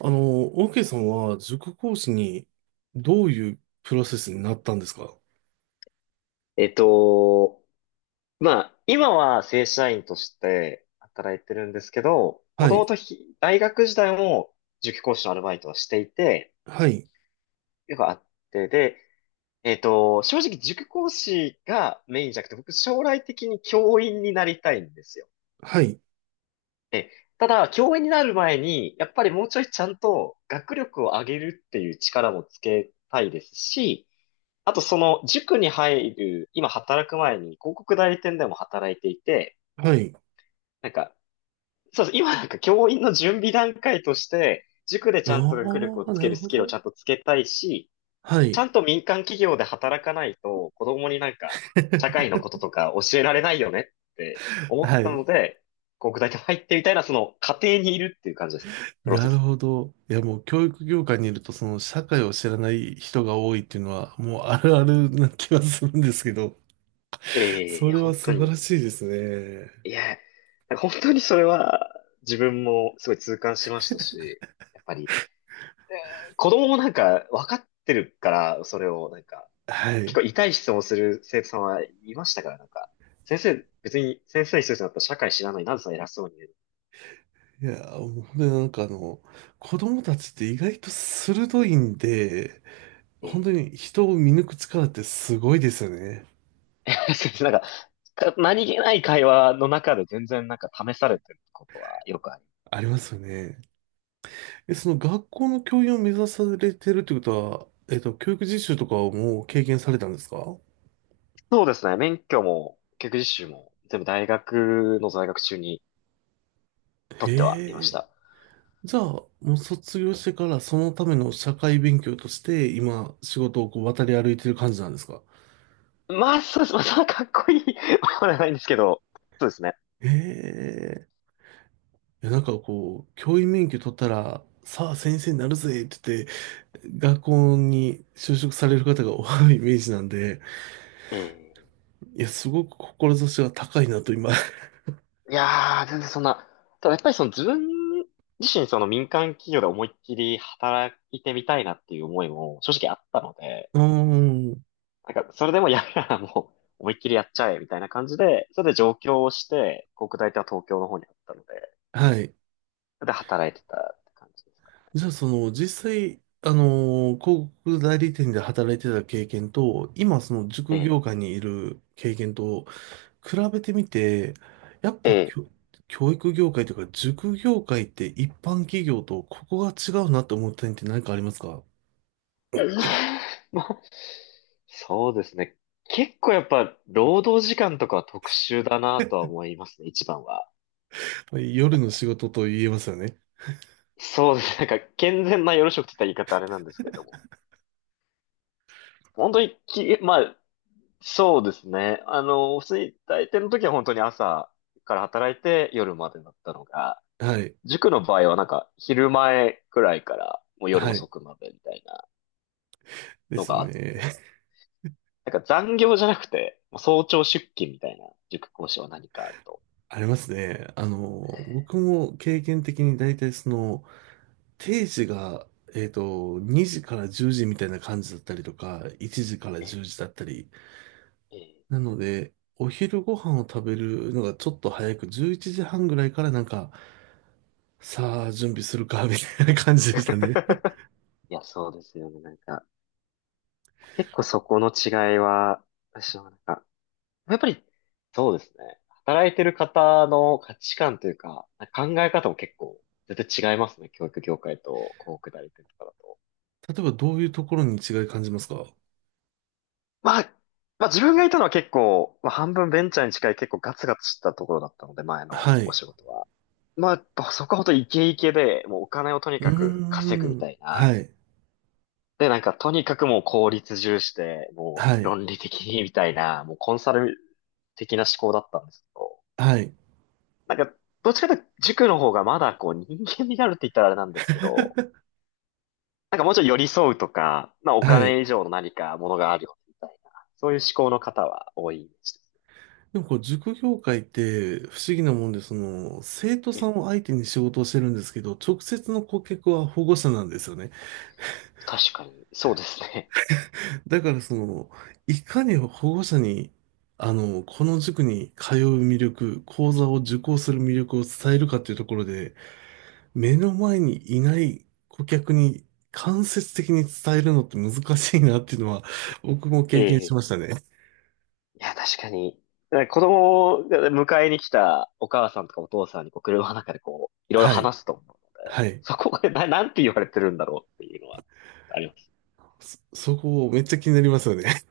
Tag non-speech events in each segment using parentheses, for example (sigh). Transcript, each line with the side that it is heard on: right: あの、オーケーさんは塾講師にどういうプロセスになったんですか？
left: えっと、今は正社員として働いてるんですけど、も
right: は
left: とも
right: い、
left: と大学時代も塾講師のアルバイトはしていて、
right: はい、
left: よくあって、で、正直塾講師がメインじゃなくて、僕将来的に教員になりたいんですよ。
right: はい、
left: で、ただ、教員になる前に、やっぱりもうちょいちゃんと学力を上げるっていう力もつけたいですし、あとその塾に入る、今働く前に広告代理店でも働いていて、
right: はい。
left: なんか、そうです。今教員の準備段階として、塾で
right: あ
left: ちゃんと学力を
right: あ、
left: つ
right: な
left: ける
right: る
left: ス
right: ほ
left: キルをち
right: ど。
left: ゃんとつけたいし、
right: は
left: ち
right: い。
left: ゃんと民間企業で働かないと、子供に社会
right: (laughs)
left: のこととか教えられないよねって思っ
right: は
left: たの
right: い。
left: で、こう具体的に入ってみたいな、その過程にいるっていう感じですね。プロ
right: な
left: セ
right: る
left: スの。
right: ほど。いや、もう教育業界にいると、その社会を知らない人が多いっていうのは、もうあるあるな気はするんですけど、
left: え
right: (laughs)
left: え、い
right: そ
left: や
right: れは
left: 本当
right: 素晴
left: に。
right: らしいですね。
left: いや、本当にそれは自分もすごい痛感しましたし、やっぱり子供も分かってるから、それを
right: は
left: 結
right: い。
left: 構痛い質問する生徒さんはいましたから、先生、別に先生にするとなったら社会知らない、なぜそんな偉そうに言うの。
right: いや、もう本当になんか子供たちって意外と鋭いんで、
left: え
right: 本
left: え。
right: 当に人を見抜く力ってすごいですよね。
left: (laughs) 先生何気ない会話の中で全然試されてることはよくあります。
right: ありますよね。え、その学校の教員を目指されてるってことは、教育実習とかをもう経験されたんですか？
left: そうですね、免許も、教育実習も、全部大学の在学中に取ってはいまし
right: へえ。
left: た。
right: じゃあ、もう卒業してからそのための社会勉強として今仕事をこう渡り歩いてる感じなんですか？
left: まあ、そうです。まあ、そんなかっこいいものでは (laughs) ないんですけど、そうですね。
right: へえ。いや、なんかこう、教員免許取ったら、さあ先生になるぜって言って、学校に就職される方が多いイメージなんで、
left: ええ、
right: いや、すごく志が高いなと今。(laughs)
left: いやー、全然そんな。ただやっぱりその自分自身その民間企業で思いっきり働いてみたいなっていう思いも正直あったので、
right: うーん。
left: それでもやるならもう思いっきりやっちゃえみたいな感じで、それで上京をして、国大とは東京の方にあったので、
right: はい。
left: それで働いてたって感じですか。
right: じゃあ、その、実際、広告代理店で働いてた経験と、今、その、
left: え
right: 塾
left: え、
right: 業界にいる経験と、比べてみて、やっ
left: え
right: ぱ
left: え。
right: 教、きょ教育業界というか、塾業界って一般企業と、ここが違うなって思った点って何かありますか？
left: (laughs) もう、そうですね。結構やっぱ労働時間とかは特殊だなとは思いますね、一番は。
right: 夜の仕事と言えますよね。
left: そうですね。健全な夜職って言ったら言い方あれなんですけれども。本当にき、まあ、そうですね。あの、普通に大抵の時は本当に朝から働いて夜までだったのが、
right: はい。
left: 塾の場合は昼前くらいからもう夜
right: は
left: 遅
right: い。
left: くまでみたいな
right: で
left: の
right: す
left: があっ、
right: ね。
left: 残業じゃなくて、もう早朝出勤みたいな塾講師は何かあると。
right: (laughs) ありますね。
left: え
right: 僕も経験的に大体その、定時が、えっと、2時から10時みたいな感じだったりとか、1時から
left: ー、
right: 10
left: え
right: 時だったり。
left: ー、えー、
right: なので、お昼ご飯を食べるのがちょっと早く、11時半ぐらいからなんか、さあ、準備するか、みたいな感じでしたね。(laughs)
left: いや、そうですよね。結構そこの違いは、私はやっぱり、そうですね。働いてる方の価値観というか、考え方も結構、絶対違いますね。教育業界と広告代理店とかだと。
right: 例えばどういうところに違い感じますか？
left: まあ、まあ自分がいたのは結構、まあ半分ベンチャーに近い結構ガツガツしたところだったので、前の
right: は
left: お
right: い。
left: 仕事は。まあ、やっぱそこはほんとイケイケで、もうお金をとに
right: うー
left: かく稼ぐみ
right: ん。
left: たいな。
right: はい。
left: で、とにかくもう効率重視で、も
right: は
left: う
right: い。
left: 論理的にみたいな、もうコンサル的な思考だったんですけど。
right: はい。
left: なんか、どっちかというと塾の方がまだこう人間味があるって言ったらあれなんですけど、もうちょい寄り添うとか、まあお
right: はい。
left: 金以上の何かものがあるよねみたいな、そういう思考の方は多いです
right: でもこう、塾業界って不思議なもんで、その、生徒
left: ね。
right: さ
left: え、
right: んを相手に仕事をしてるんですけど、直接の顧客は保護者なんですよね。
left: 確かに、そうですね。
right: だからその、いかに保護者に、この塾に通う魅力、講座を受講する魅力を伝えるかっていうところで、目の前にいない顧客に間接的に伝えるのって難しいなっていうのは、(laughs) 僕も
left: (laughs) え
right: 経験し
left: え。
right: ましたね。
left: いや、確かに。だから子供を迎えに来たお母さんとかお父さんにこう車の中でこう、いろいろ
right: はい。
left: 話すと思うので、
right: はい。
left: そこでなんて言われてるんだろうっていうのはあります。
right: そこめっちゃ気になりますよね。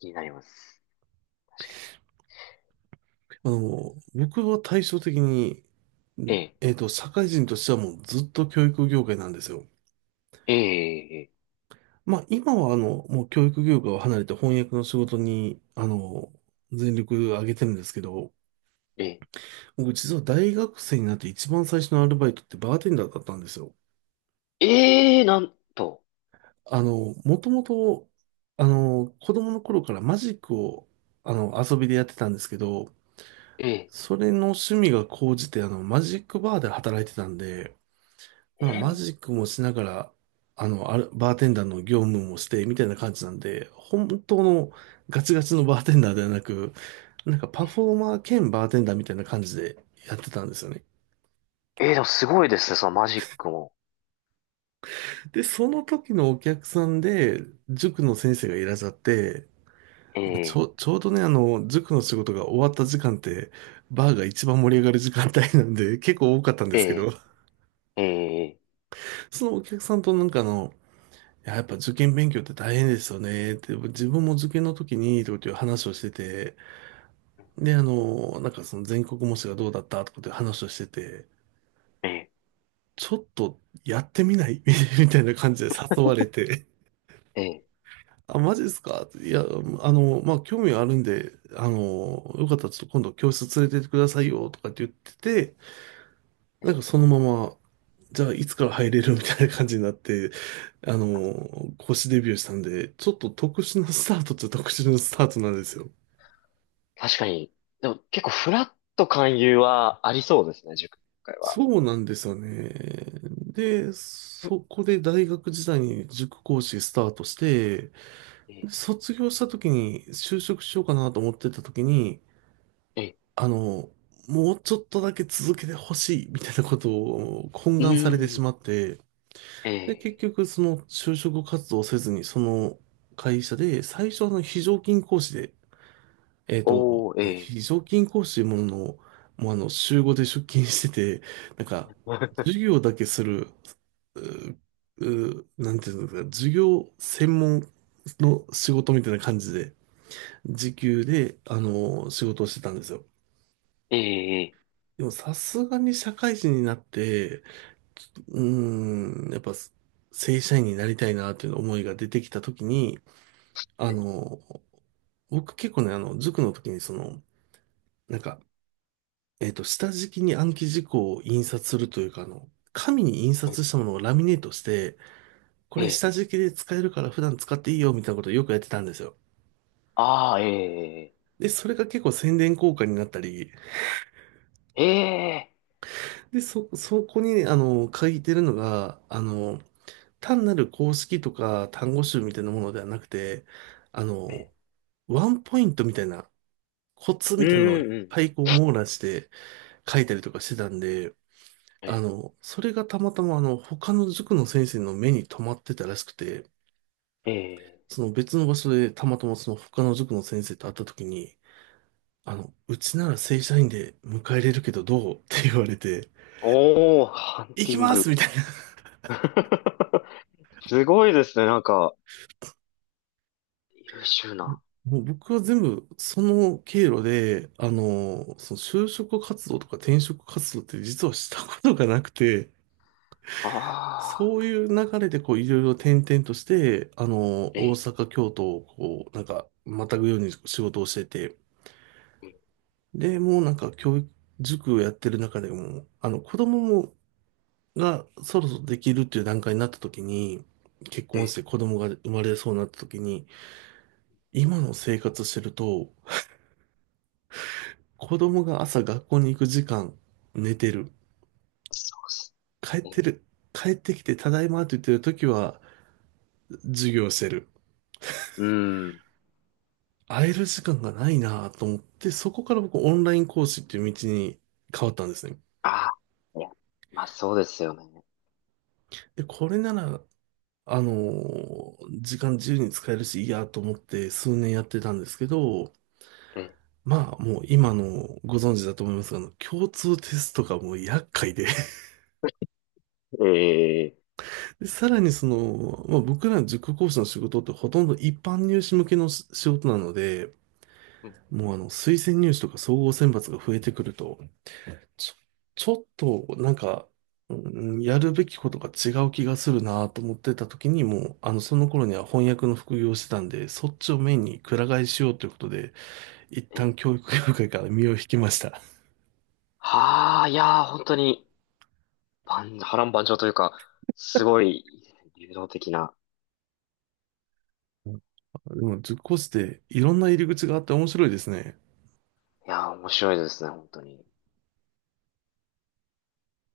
left: 気になります。確か
right: (laughs) 僕は対照的に、
left: に。え
right: 社会人としてはもうずっと教育業界なんですよ。
left: え、ええ、
right: まあ、今は、もう教育業界を離れて翻訳の仕事に、全力を挙げてるんですけど、
left: ええ、
right: 僕実は大学生になって一番最初のアルバイトってバーテンダーだったんですよ。
left: ええ、ええ、なんと。
right: もともと、子供の頃からマジックを、遊びでやってたんですけど、
left: ええ、
right: それの趣味が高じて、マジックバーで働いてたんで、まあ、マ
left: え
right: ジックもしながら、あの、ある、バーテンダーの業務もして、みたいな感じなんで、本当のガチガチのバーテンダーではなく、なんか
left: え、
right: パ
left: え
right: フォーマー兼バーテンダーみたいな感じでやってたんですよね。
left: え、でもすごいですね、そのマジックも。
right: で、その時のお客さんで、塾の先生がいらっしゃって、
left: ええ、
right: ちょうどね、塾の仕事が終わった時間って、バーが一番盛り上がる時間帯なんで、結構多かったんで
left: え
right: すけど、
left: え、ええ、
right: そのお客さんとなんかいや、やっぱ受験勉強って大変ですよね。って自分も受験の時にとかっていう話をしてて、で、なんかその全国模試がどうだったとかっていう話をしてて、
left: ええ、
right: ちょっとやってみない (laughs) みたいな感じで誘われて、
left: ええ、
right: あ、マジですかっていや、まあ、興味はあるんで、よかったらちょっと今度教室連れてってくださいよとかって言ってて、なんかそのままじゃあ、いつから入れるみたいな感じになって、あの、公式デビューしたんで、ちょっと特殊なスタートっちゃ特殊なスタートなんですよ。
left: 確かに。でも結構フラット勧誘はありそうですね、塾今回は。
right: そうなんですよね。で、
left: ふ、
right: そこで大学時代に塾講師スタートして、
left: ええ、
right: 卒業した時に就職しようかなと思ってた時に、
left: ええ、
right: あの、もうちょっとだけ続けてほしいみたいなことを懇
left: う
right: 願されて
left: ー
right: し
left: ん、
right: まって、
left: え
right: で、結
left: え、
right: 局、その就職活動をせずに、その会社で、最初、非常勤講師で、えっと、
left: おー、え
right: まあ、
left: え、
right: 非常勤講師というものの、もう週5で出勤してて、なんか、授
left: (laughs)
right: 業だけする、なんていうんですか、授業専門の仕事みたいな感じで、時給で、仕事をしてたんですよ。
left: ええ、
right: でも、さすがに社会人になって、うやっぱ正社員になりたいなという思いが出てきたときに、あ
left: ええ、
right: の、僕結構ね、塾の時にその、なんか、下敷きに暗記事項を印刷するというか、紙に印刷したものをラミネートして、こ
left: え
right: れ
left: え、
right: 下敷きで使えるから普段使っていいよみたいなことをよくやってたんですよ。
left: ああー、え
right: で、それが結構宣伝効果になったり、
left: え、ええ、
right: で、そこにね、書いてるのが、単なる公式とか単語集みたいなものではなくて、あ
left: ええ、
right: の、ワンポイントみたいな、コツ
left: う
right: みたいなのをいっ
left: ーん、うん、
right: ぱいこう網羅して書いたりとかしてたんで、
left: え
right: それがたまたま他の塾の先生の目に留まってたらしくて、
left: え、ええ、
right: その別の場所でたまたまその他の塾の先生と会った時に、うちなら正社員で迎え入れるけどどうって言われて、
left: おー、ハン
right: 行
left: テ
right: き
left: ィン
right: ます
left: グ。
right: みたいな。
left: (laughs) すごいですね、優秀な。
right: もう僕は全部その経路で、その就職活動とか転職活動って実はしたことがなくて、
left: あ
right: そうい
left: あ、
right: う流れでこういろいろ転々として、
left: え
right: 大
left: え、
right: 阪、京都をこう、なんか、またぐように仕事をしてて、
left: ええ、
right: で、もうなんか塾をやってる中でも、あの、子供も、がそろそろできるっていう段階になった時に、結婚し
left: ええ、
right: て子供が生まれそうになった時に、今の生活してると、子供が朝学校に行く時間、寝てる。
left: そ
right: 帰っ
left: うっす
right: て
left: ね。
right: る。帰ってきて、ただいまって言ってる時は、授業してる。
left: うん。
right: 会える時間がないなと思って、そこから僕オンライン講師っていう道に変わったんですね。
left: ああ、いや、まあそうですよね。
right: で、これなら、あのー時間自由に使えるし、いいやと思って数年やってたんですけど、
left: ええ、
right: まあもう今のご存知だと思いますが、あの共通テストがもう厄介で
left: ええ、
right: (laughs) で、さらにその、まあ、僕らの塾講師の仕事ってほとんど一般入試向けの仕事なので、
left: うん、
right: もうあの推薦入試とか総合選抜が増えてくると、ちょ、ちょっと、なんか、うんやるべきことが違う気がするなと思ってた時に、もう、その頃には翻訳の副業をしてたんで、そっちをメインにくら替えしようということで、一
left: え
right: 旦
left: え。
right: 教育業界から身を引きました。
left: はあ、いやー、本当に、万波乱万丈というか、すごい、流動的な。
right: でも、塾講師っていろんな入り口があって面白いですね。
left: いやー、面白いですね、本当に。